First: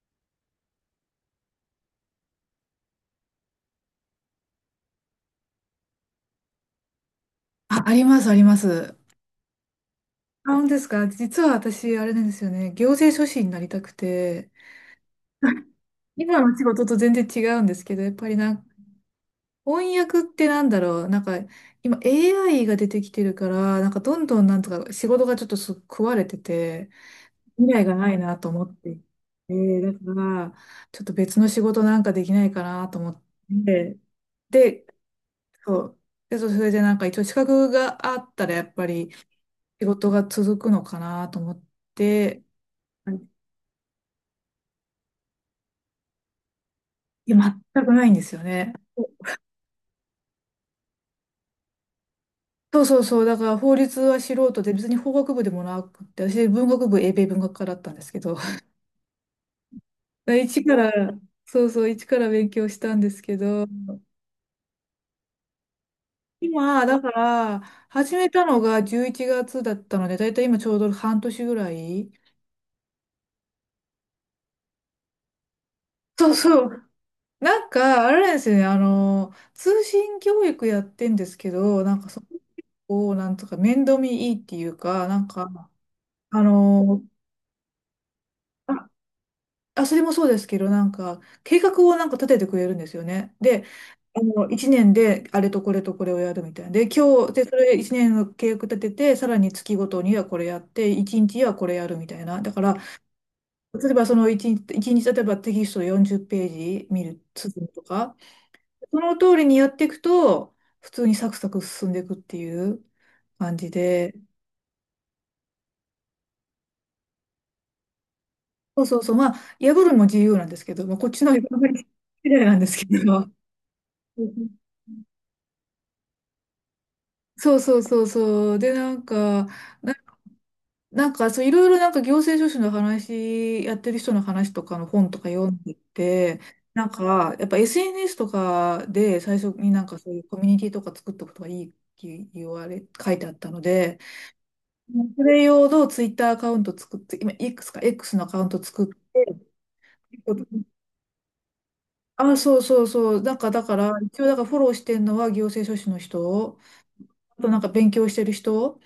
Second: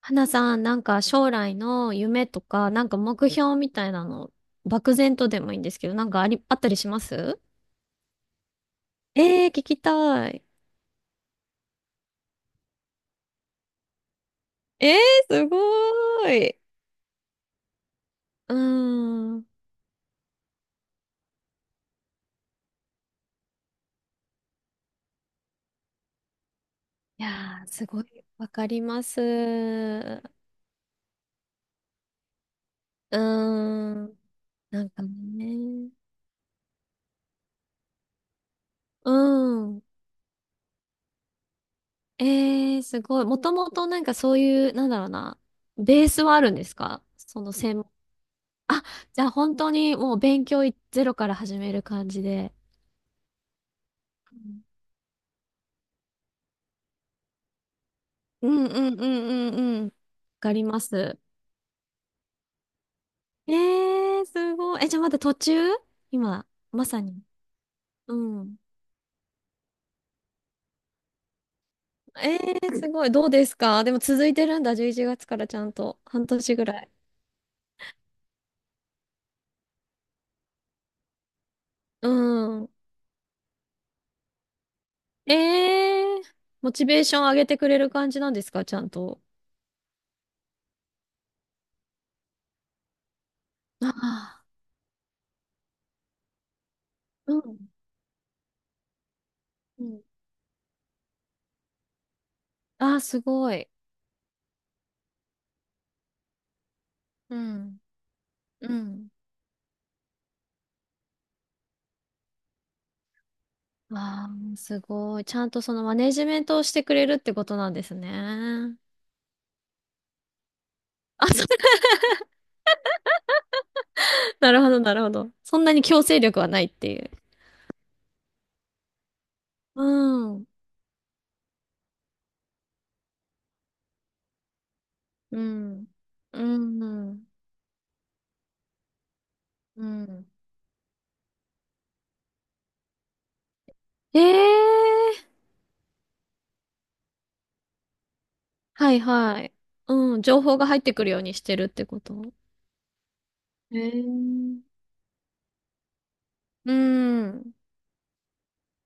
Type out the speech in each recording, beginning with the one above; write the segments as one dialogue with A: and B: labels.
A: 花さん、なんか将来の夢とか、なんか目標みたいなの、漠然とでもいいんですけど、なんかあり、あったりします？
B: あ、あります、あります。
A: ええー、聞きたい。
B: あ、本当ですか？実は私、あれなんですよね。行政書士になりたくて、
A: ええー、すご
B: 今
A: ー
B: の
A: い。
B: 仕事と全然違うんですけど、やっぱり
A: うー
B: な、
A: ん。
B: 翻訳ってなんだろう。なんか、今 AI が出てきてるから、なんかどんどんなんとか仕事がちょっと食われてて、
A: いやー、
B: 未来
A: す
B: が
A: ご
B: ない
A: い、
B: な
A: わ
B: と思
A: か
B: っ
A: り
B: てい
A: ます。う
B: て、だから、ちょっと別の仕事なんかできないかなと思
A: ー
B: って、
A: ん。な
B: で、
A: んか
B: そ
A: ね。
B: う。で、そう、それでなんか一応資格があったらやっぱり
A: うん。
B: 仕事が続くのかなと思って、
A: ええー、す
B: い
A: ごい。もともとなんかそういう、なんだろうな、ベースはあるんですか、
B: や、
A: その専
B: 全
A: 門。
B: くないんですよね。
A: あ、じゃあ本当にもう勉強いゼロから始める感じで。
B: そうそうそう、だから法律は素人で、別に法学部でもなくて、私文学部、英米文学科だったんですけど、
A: う んうんうんうんうん。わか
B: 一
A: り
B: か
A: ま
B: ら、
A: す。
B: そうそう、一から勉強したんですけ
A: え
B: ど、
A: ー、すごい。え、じゃあまだ途中、今、
B: 今、
A: ま
B: だ
A: さ
B: か
A: に。
B: ら、
A: う
B: 始めた
A: ん。
B: のが11月だったので、だいたい今ちょうど半年ぐらい。
A: えー、すごい。どうですか、でも続いてるんだ。11月からちゃんと。半
B: そう
A: 年ぐ
B: そ
A: ら
B: う、
A: い。
B: なんか、あれなんですよね、通信教育やってんですけど、なんか
A: う
B: そ
A: ん。
B: こを、なんとか面倒見いいっていうか、なん
A: え
B: か、
A: ー、
B: あ
A: モチベ
B: の、
A: ーション上げてくれる感じなんですか、ちゃ
B: あ、
A: んと。
B: あそれもそうですけど、なんか、計画をなんか立ててくれるんですよね。で、
A: ああ、
B: 1年であれとこれとこれをやるみたいな。で、今日、
A: う
B: で、そ
A: ん。
B: れ1年の計画立てて、さらに月
A: う
B: ごと
A: ん。
B: にはこれやって、1日はこれやるみたいな。だから、
A: ああ、すごい。
B: 例えばその1日、一日例えばテキスト40ページ見る、
A: う
B: 進む
A: ん。
B: とか、
A: う
B: そ
A: ん。
B: の通りにやっていくと、普通にサクサク進んでいくっていう感じで、
A: ああ、すごい。ちゃんとそのマネジメントをしてくれるってことなんですね。
B: そうそうそう、まあ、破るのも自由なんですけど、まあ、こっち
A: あ、
B: の破
A: そう。
B: り次第なんですけど、
A: なるほど、なるほど。そんなに強制力はないっていう。
B: そうそうそうそう、で、なんか、
A: う
B: な、
A: ん。
B: なんか、そう、いろいろなんか行政書士の話、やってる人の話とかの本とか
A: う
B: 読んで
A: ん。
B: て、
A: う
B: なん
A: ん。
B: か、やっぱ SNS とかで最初に
A: う
B: なんかそうい
A: ん。
B: うコミュニティとか作っとくとかいいって言われ、書いてあったので、
A: ええ
B: そ
A: ー。
B: れ用のツイッターアカウント作って、今 X か X のアカウント作っ
A: はい
B: て、
A: はい。うん。情報が入ってくるようにしてるってこと？
B: あ、そうそうそう。なんかだか
A: ええ
B: ら、一応だからフォ
A: ー。
B: ローしてるのは行政書士の人、
A: う
B: あと
A: ん。
B: なんか勉強してる人、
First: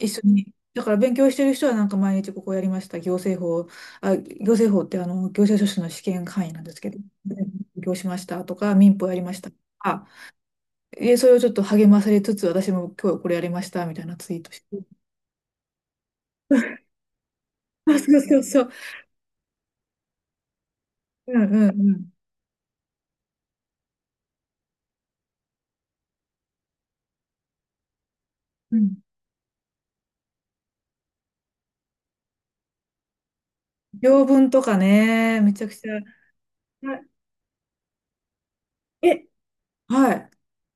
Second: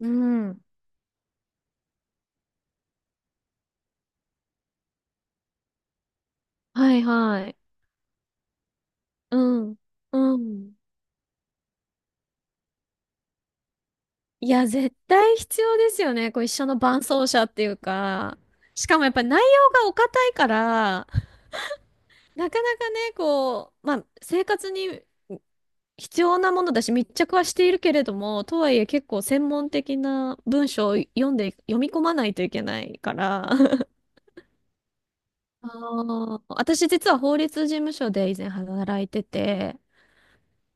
A: う
B: 緒に。
A: ん。
B: だから勉強してる人はなんか毎日ここやりました。行政法、あ、行政法ってあの、行政書士の試験範囲なんですけ
A: は
B: ど、
A: い
B: 勉
A: はい。
B: 強しましたとか、民法やりま
A: う
B: したと
A: ん。
B: か、
A: うん。
B: で、それをちょっと励まされつつ、私も今日これやりましたみたいなツイー
A: い
B: トし
A: や、
B: て。
A: 絶対必要ですよね。こう一緒の伴走者っていう
B: あ、そう
A: か。
B: そうそう。
A: しかもやっぱり内容がお堅いから、
B: うんうんうん。
A: なかなかね、こう、まあ、生活に必要なものだし密着はしているけれども、とは
B: う
A: いえ
B: ん、
A: 結構専門的な文章を読んで、読み込まないといけないから。
B: 条文とかね、めちゃ
A: あ
B: くちゃ。は
A: ー、私実は法律事務所で以前働
B: い、
A: いて
B: え、
A: て、
B: はい。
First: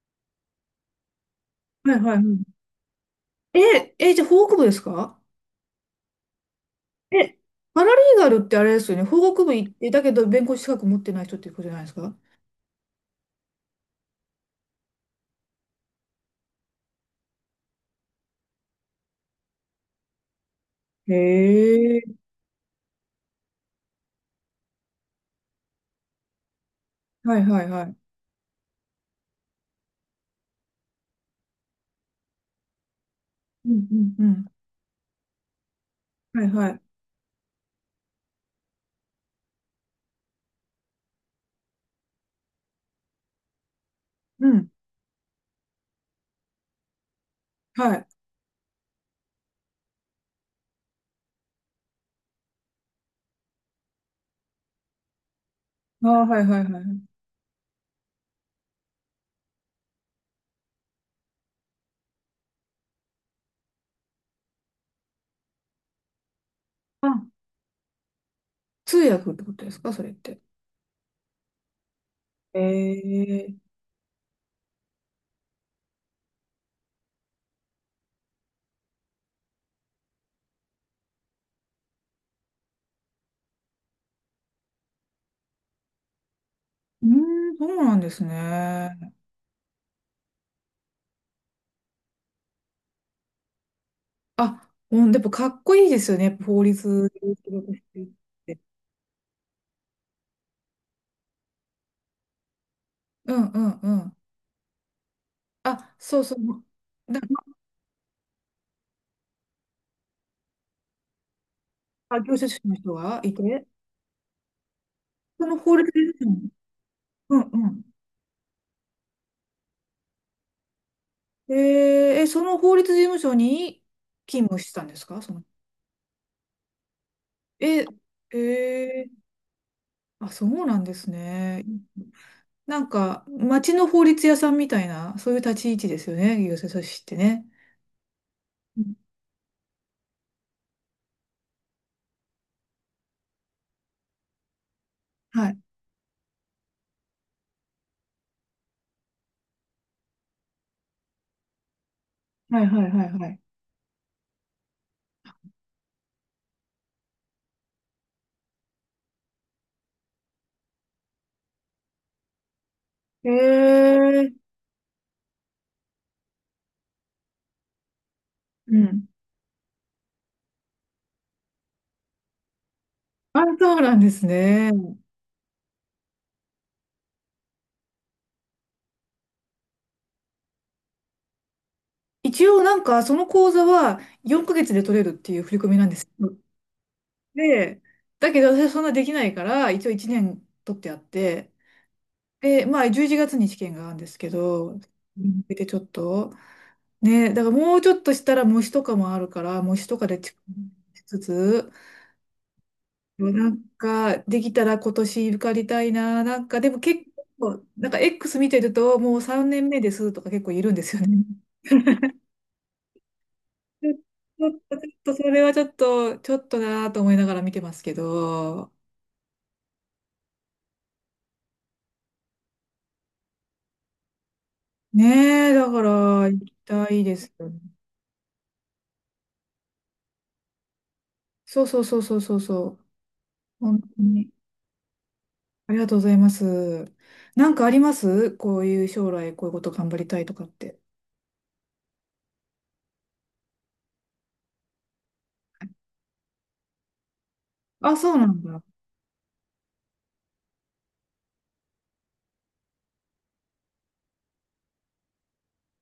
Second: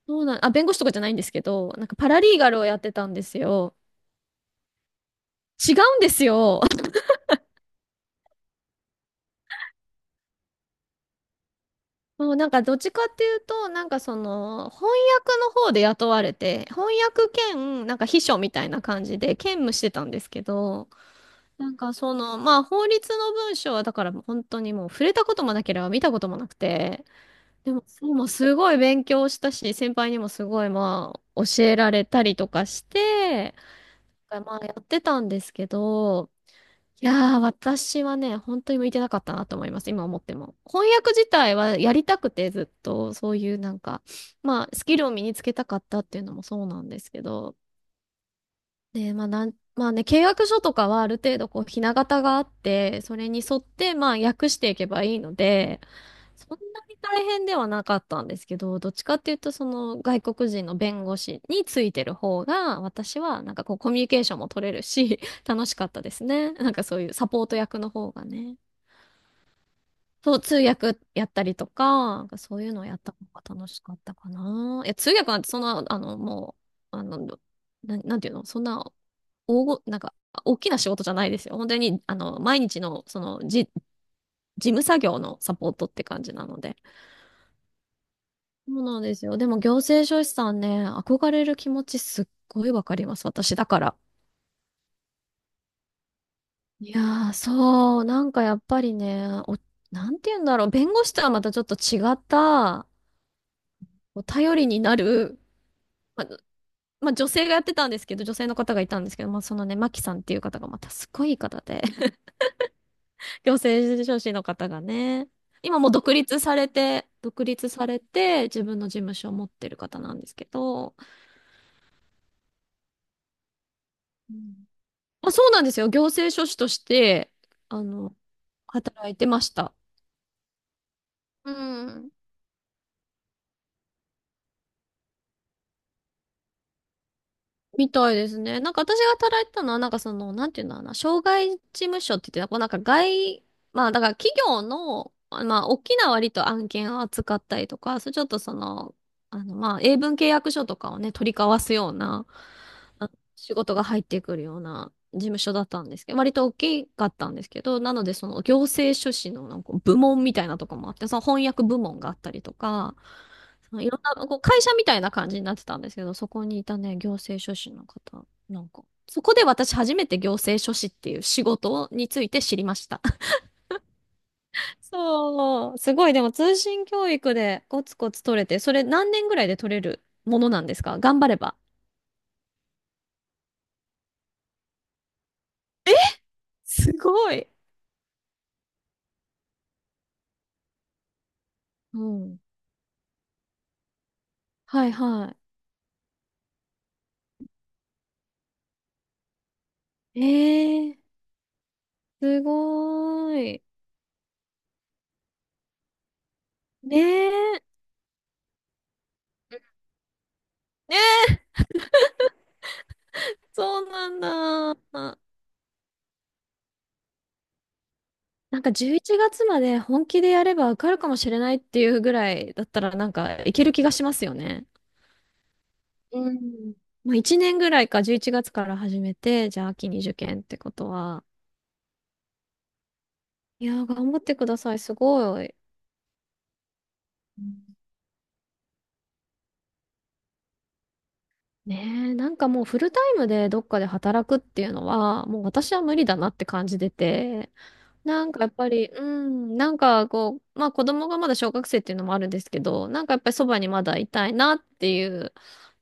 A: そうなん、あ、弁護士とかじゃないんですけど、なん
B: は
A: か
B: い
A: パ
B: はい。う
A: ラリーガ
B: ん、
A: ルをやってたんですよ。
B: え、え、じゃあ法学部ですか？
A: 違うんですよ。
B: え、パラリーガルってあれですよね。法学部行って、だけど弁護士資格持ってない人っていうことじゃないですか？
A: もうなんかどっちかっていうと、なんかその翻訳の方で雇われて、翻訳兼なんか秘書みたいな感じで兼務してたんですけど、
B: へ
A: なんかそ
B: え。
A: の、まあ法律の文章はだから本当にもう触れたこともなければ見たこともなくて、
B: はいはい
A: で
B: は
A: も、
B: い。
A: でもすごい勉強したし、先輩にもすごい、まあ教えられたりとかして、
B: うんうんうん。
A: まあやってたんですけど、
B: はいはい。
A: いやー、私はね、本当に向いてなかったなと思います、今思っても。翻訳自体はやりたくてずっと、そういうなんか、
B: う
A: まあ
B: ん。
A: スキルを身につけたかったっていうのもそうなんですけど、
B: はい。
A: で、まあなん、まあね、契約書とかはある程度こう、ひな形があって、それに沿って、まあ、訳していけばいいので、
B: ああ、はい
A: そん
B: はいは
A: なに
B: い。
A: 大変ではなかったんですけど、どっちかっていうと、その外国人の弁護士についてる方が、私はなんかこう、コミュニケーションも取れるし、楽しかったですね。なんかそういう
B: あ、
A: サポート役の方がね。
B: 通訳ってことですか、それっ
A: そ
B: て？
A: う、通訳やったりとか、なんかそ
B: へ
A: ういうのをやった方が
B: え。
A: 楽しかったかな。いや、通訳なんてそんな、あの、もう、あの、なんていうの、そんななんか、大きな仕事じゃないですよ。本当に、あの、毎日の、その、事務作業のサポートって感じなので。
B: うーん、そうなんです
A: そうなん
B: ね。
A: ですよ。でも、行政書士さんね、憧れる気持ちすっごいわかります。私だから。
B: あ、うん、でもかっこいいですよね。やっぱ法
A: いや
B: 律で
A: ー、
B: 仕事して
A: そう、
B: る
A: なんか
B: っ
A: や
B: て。
A: っぱりね、なんて言うんだろう、弁護士とはまたちょっと違った、
B: うんうんうん。
A: お頼りになる、
B: あ、そう
A: まあ、
B: そう。
A: まあ、
B: だ、
A: 女性がやってたんですけど、女性の方がいたんですけど、まあそのね、マキさんっていう方がまたすごいいい方で、
B: あ、業者主の人がい
A: 行
B: て、
A: 政書士の方がね。
B: その法
A: 今も
B: 律
A: う
B: 事
A: 独
B: 務所
A: 立
B: に、
A: されて、
B: う
A: 独
B: んう
A: 立
B: ん。
A: されて、自分の事務所を持ってる方なんですけど、
B: えー、え、その法律事務所に
A: う
B: 勤務
A: ん。
B: してたんですか、そ
A: あ、
B: の、
A: そうなんですよ。行政書士として、あ
B: え、
A: の、
B: え
A: 働
B: ー、
A: いてました。
B: あ、そうなんです
A: う
B: ね。
A: ん。
B: なんか、町の法律屋さんみたいな、そういう立ち位置ですよね、行政書士ってね。
A: みたいですね。なん
B: う
A: か
B: ん、
A: 私が働いてたのは、なんかその、なんていうんだろうな、障害事務所って言って、こうなんか外、まあだから企業の、あ
B: はい。
A: まあ大きな割と案件を扱ったりとか、それちょっとその、あのまあ英文契約書とかをね、取り交わすような、
B: はいはいは
A: あ
B: いはい。
A: 仕事が入ってくるような事務所だったんですけど、割と大きかったんですけど、なのでその行政書士のなんか部門みたいなとこもあって、その翻訳部門があったりとか、
B: え
A: そのいろんな、こう
B: え、
A: 会社みたいな感じになってたんですけど、そこにいたね、行政書士の方、なん
B: う
A: か、
B: ん。
A: そこで私初めて行政書士っていう仕事について知りました。
B: あ、そうなんですね。
A: そう、すごい、でも通信教育でコツコツ取れて、それ何年ぐらいで取れるものなんですか、頑張れば。
B: 一応なんか、その講座は4ヶ月で取れるっていう振り込みなんです。
A: すごい。
B: で、だけど私はそんなできないから、一応1年取ってあって、
A: うん。
B: で、まあ11月に試験があるんですけど、
A: はいは
B: 向けてちょっと、ね、だからもうちょっとしたら模試とかもあるから、模試とかで
A: い。えー、
B: しつつ、
A: す
B: で
A: ご
B: なん
A: い。
B: かできたら今年受かりたいな、なんかでも
A: ね
B: 結
A: え。
B: 構、なんか X 見てるともう3年目ですとか結構いるんです
A: ね
B: よ
A: え、
B: ね。
A: そ
B: ち
A: うなん
B: ょっと、ちょっと
A: だ。
B: それはちょっと、ちょっとなぁと思いながら見てますけ
A: なん
B: ど、
A: か11月まで本気でやれば受かるかもしれないっていうぐらいだったら、なんかいける気がしますよね。
B: ねえ、だから、
A: う
B: 行き
A: ん。
B: たい
A: ま
B: で
A: あ
B: す
A: 1
B: よ
A: 年
B: ね。
A: ぐらいか、11月から始めて、じゃあ秋に受験ってことは。
B: そうそうそうそうそうそう。
A: い
B: 本
A: やー、
B: 当
A: 頑張っ
B: に。
A: てください。すごい。
B: ありがとうございます。なんかありますこういう将来こういうこと頑張りたいとかって？
A: ねえ、なんかもうフルタイムでどっかで働くっていうのは、もう私は無理だなって感じてて、
B: あ、そう
A: な
B: な
A: んか
B: ん
A: やっ
B: だ。
A: ぱり、うん、なんかこう、まあ子供がまだ小学生っていうのもあるんですけど、なんかやっぱりそばにまだいたいなっていう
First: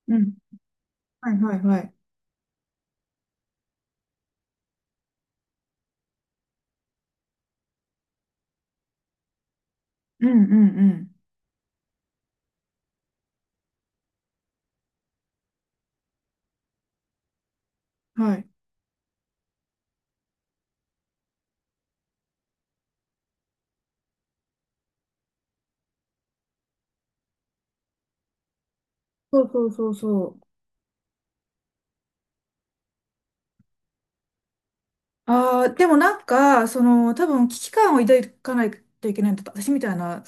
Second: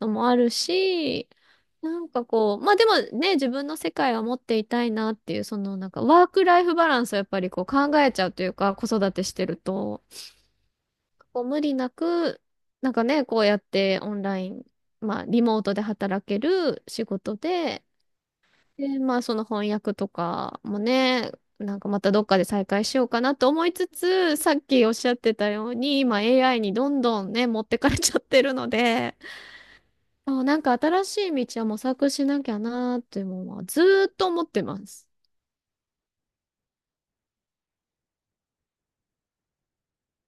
A: の
B: う
A: も
B: ん。
A: あるし、
B: はいはいはい。
A: なんかこう、まあでもね、自分の世界は持っていたいなっていう、そのなんかワークライフバランスをやっぱりこう考えちゃうというか、子育てしてると。
B: うんうんう
A: こう無理なく、なんかね、こうやってオンライン、まあ、リモートで働ける仕事で、
B: ん。はい。
A: で、まあ、その翻訳とかもね、なんかまたどっかで再開しようかなと思いつつ、さっきおっしゃってたように、今 AI にどんどんね、持ってかれちゃってるので、
B: そうそうそうそ
A: そ
B: う。
A: う、なんか新しい道は模索しなきゃなーっていうのはずーっと思ってます。
B: ああ、でもなんか、その、多分危機感を抱かないといけないんだった。私みたいな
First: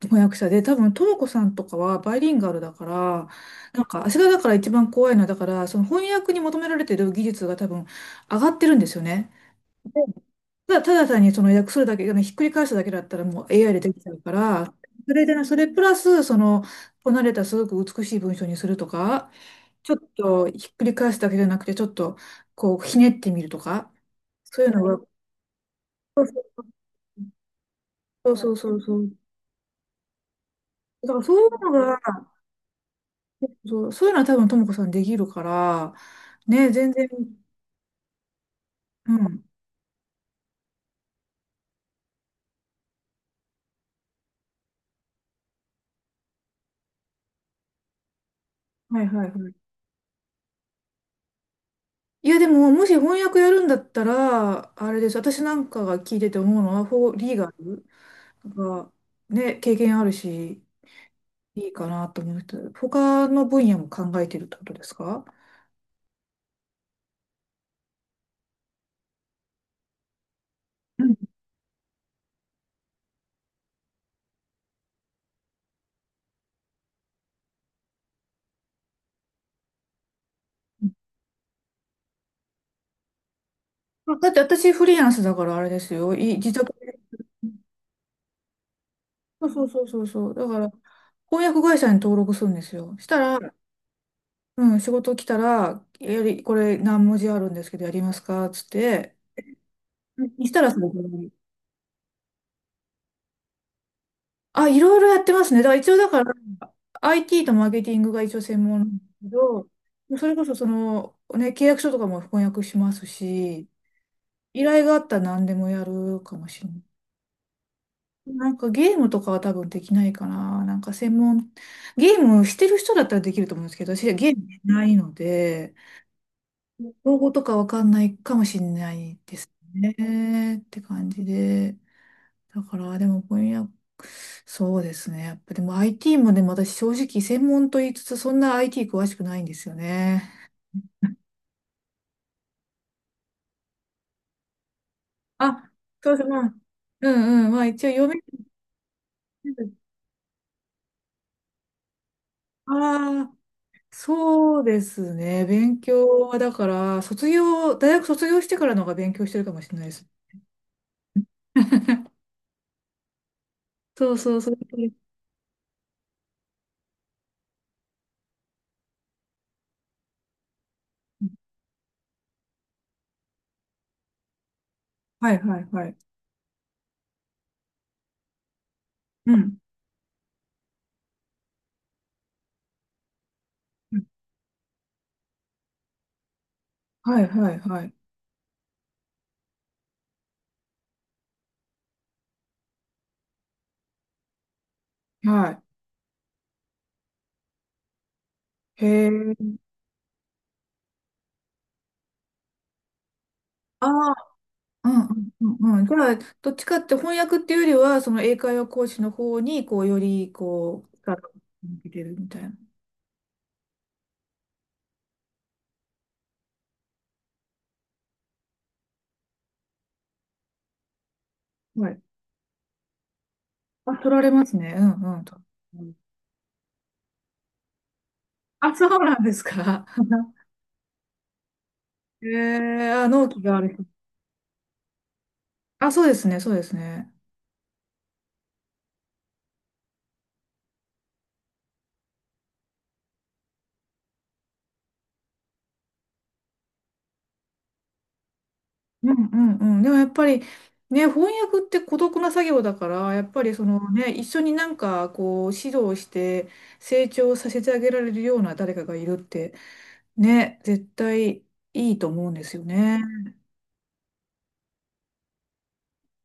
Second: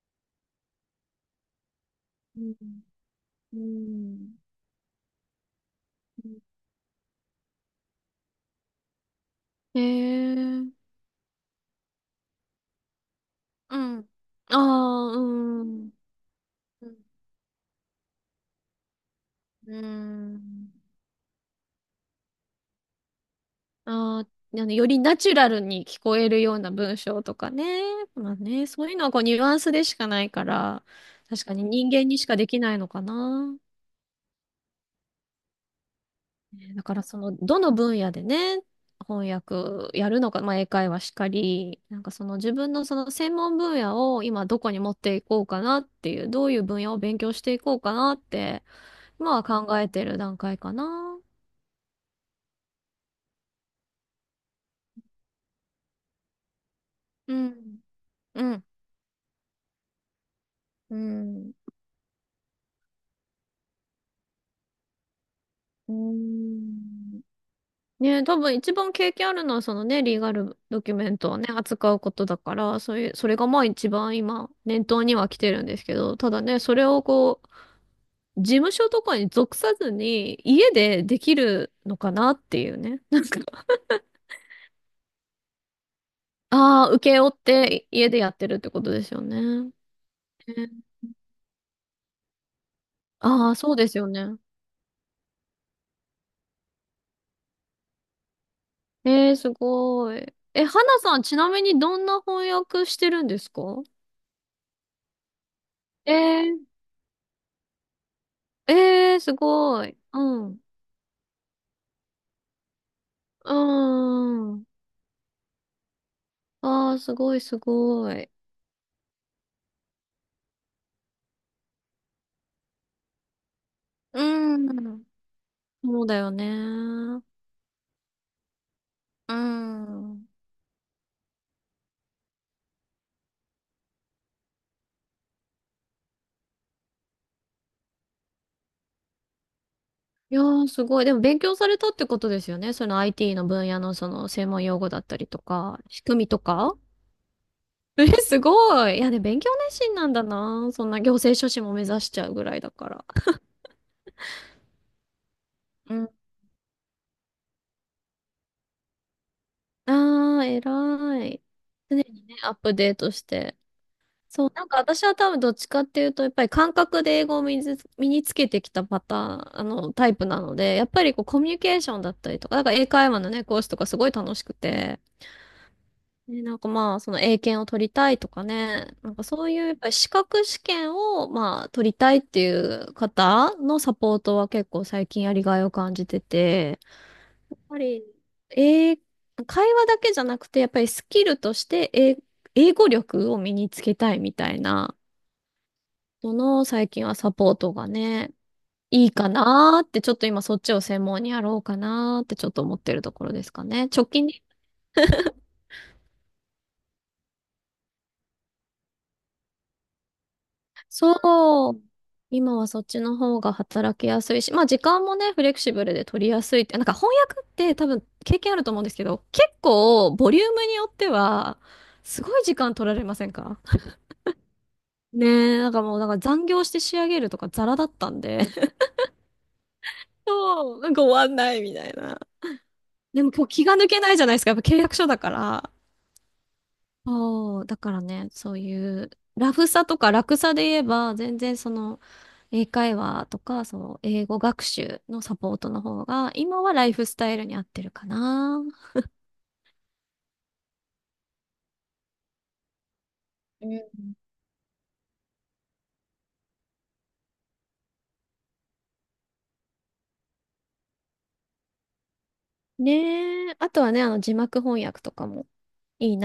B: 翻訳者で、多分、ともこさんとかはバイリン
A: う
B: ガ
A: ん。
B: ルだから、
A: う
B: なんか、私がだ
A: ん。
B: から一番怖いのは、だから、その翻訳に求められてる技術が多分上がってるんですよね。
A: へえ。
B: ただ、ただ単にその訳するだけ、あのひっくり返すだけだったらもう AI
A: う
B: でできち
A: ん。
B: ゃうか
A: ああ、
B: ら、そ
A: う
B: れでね、それプ
A: ん。
B: ラス、その、
A: うん。
B: こなれたすごく美しい文章にするとか、
A: うー
B: ちょっとひ
A: ん。
B: っくり返すだけじゃなくて、ちょっとこう、ひねってみるとか、
A: あー、
B: そう
A: あ
B: いう
A: の、
B: の
A: より
B: が、
A: ナチュラルに聞こえるような文章とかね。ま
B: そ
A: あ
B: うそう
A: ね、
B: そう
A: そうい
B: そ
A: うのは
B: う。
A: こうニュアンスでしかないから、
B: だからそう
A: 確
B: いう
A: かに
B: の
A: 人
B: が、
A: 間にしかできないのかな。
B: そう、そういうのは多分ともこさんできるから、ね、
A: ね、だ
B: 全
A: から
B: 然、
A: その、どの分野でね、
B: う
A: 翻
B: ん。
A: 訳やるのか、まあ英会話しかり、なんかその自分のその専門分野を今どこに持っていこうかなっていう、どういう分野を勉強していこうかなって、
B: はいはい
A: 今は
B: はい。
A: 考えてる段階かな。
B: いやでも、もし翻訳やるんだったら、あれです。私なんかが聞いてて思うのは、フォーリ
A: う
B: ーガ
A: ん。
B: ル。
A: う
B: だ
A: ん。
B: からね、経験あるし、
A: うん。
B: いいかなと思うと他の分野も考えてるってことですか？
A: うーん、ねえ、多分一番経験あるのはそのね、リーガルドキュ
B: う
A: メ
B: ん、
A: ントをね、扱うことだから、そういう、それがまあ一番今、念頭には来てるんですけど、ただね、それをこう、事務所とかに属さずに、家でできるのかなっていうね。なんか、
B: あ、だって私フリーランスだからあれですよ。自宅
A: ああ、
B: で。
A: 請け負って家でやってるってことですよね。
B: そうそう
A: ね、
B: そうそうそう。だから、翻訳会社に登録するんですよ。したら、
A: ああー、そうですよね。
B: うん、仕事来たら、これ何文字あるんですけどやりますかっつって、
A: えー、すご
B: う
A: い。
B: ん、した
A: え、
B: らそれ
A: 花さん、
B: で、
A: ちなみにどんな翻訳してるんですか？
B: あ、いろいろやってますね。だから一応だ
A: え
B: から、
A: ー、
B: IT とマーケティングが一応専門なんです
A: えー、
B: け
A: す
B: ど、も
A: ごい。
B: う
A: う
B: それこ
A: ん。
B: そ
A: う
B: その、ね、契約書とかも翻訳します
A: ー
B: し、依
A: ん。
B: 頼があったら何でもやるかもしれない。
A: ああ、すごいすごい。
B: なんかゲームとかは多分できないかな。なんか専門、ゲームしてる人だったらできると思うんですけど、私はゲーム
A: う
B: しない
A: ん。
B: ので、
A: そうだよね。
B: 用語とかわかんないかもしれない
A: う
B: です
A: ん。
B: ね。って感じで。だから、でも、翻訳、そうですね。やっぱ、でも IT もね、私正直専門と言いつつ、そんな IT 詳しくないんですよね。
A: いやー、すごい。でも勉強されたってことですよね。その IT の分野のその専門用語だったりと
B: あ、
A: か、仕
B: そう
A: 組
B: です。
A: みと
B: まあ、
A: か。
B: うんうん。まあ、一応
A: え、
B: 読め
A: すごい。いや、ね、勉強
B: る。
A: 熱心なんだな。そんな行政書士も目指しちゃうぐらいだから。
B: ああ、そうですね。勉
A: う
B: 強
A: ん、
B: は、だから、大学卒業してからの方が勉強してるかもしれないです。
A: あー、偉い。常に ね、アップデートして。
B: そうそう
A: そう、
B: そう。
A: なんか私は多分どっちかっていうと、やっぱり感覚で英語を身につけてきたパターン、あの、タイプなので、やっぱりこうコミュニケーションだったりとか、なんか英会話のね、講師とかすごい楽しくて、
B: はいはいはい。
A: ね、なんかまあ、その英検を取りたいとかね、なんか
B: う
A: そう
B: ん。
A: いうやっぱり資格試験をまあ、取りたいっていう方のサ
B: うん、
A: ポートは結構最近やりがいを感じてて、
B: はいは
A: や
B: い
A: っぱ
B: はい。
A: り、英会話だけじゃなくて、やっぱりスキルとして英語力を身につけたいみたいな、
B: はい。
A: その最近はサポートがね、
B: へ
A: いいか
B: え。
A: なーって、ちょっと今そっちを専門にやろうかなーってちょっと思ってるところですか
B: あ
A: ね。直
B: あ。
A: 近に、
B: うんうんうんうん。だから、どっちかって翻訳っていうよりは、その英会話講師の方に、こう、より、こう、力を
A: そ
B: 向
A: う、
B: けてるみたいな。
A: 今はそっちの方が働きやすいし、まあ時間もね、フレキシブルで取りやすいって、なんか翻訳って多分経験あると思うんですけど、結構ボリュームによっては、
B: はい。
A: すごい時間取られませんか？
B: あ、取られますね。う んうん。
A: ねえ、なんかもうなんか残業して仕上げるとかザラだったんで、
B: あ、そうなんですか？
A: そう、なんか終わんないみたいな。
B: へえー、あ、
A: で
B: 納
A: も
B: 期
A: 今日
B: があ
A: 気が
B: る。
A: 抜けないじゃないですか、やっぱ契約書だから。
B: あ、そうですね、そうですね。
A: そう、だからね、そういう、ラフさとか楽さで言えば、全然その、英会話とか、その、英語学習のサポートの方が、今はライフスタイルに合ってるかな。
B: うんうんうん。でもやっぱりね、翻訳って孤独な作業だから、やっぱりそ
A: う
B: のね、
A: ん、
B: 一緒になんかこう指導して成長させてあげられるような誰かがいるってね、絶対いいと思うんですよね。
A: ねえ、あとはね、あの、字幕翻訳とかもいいね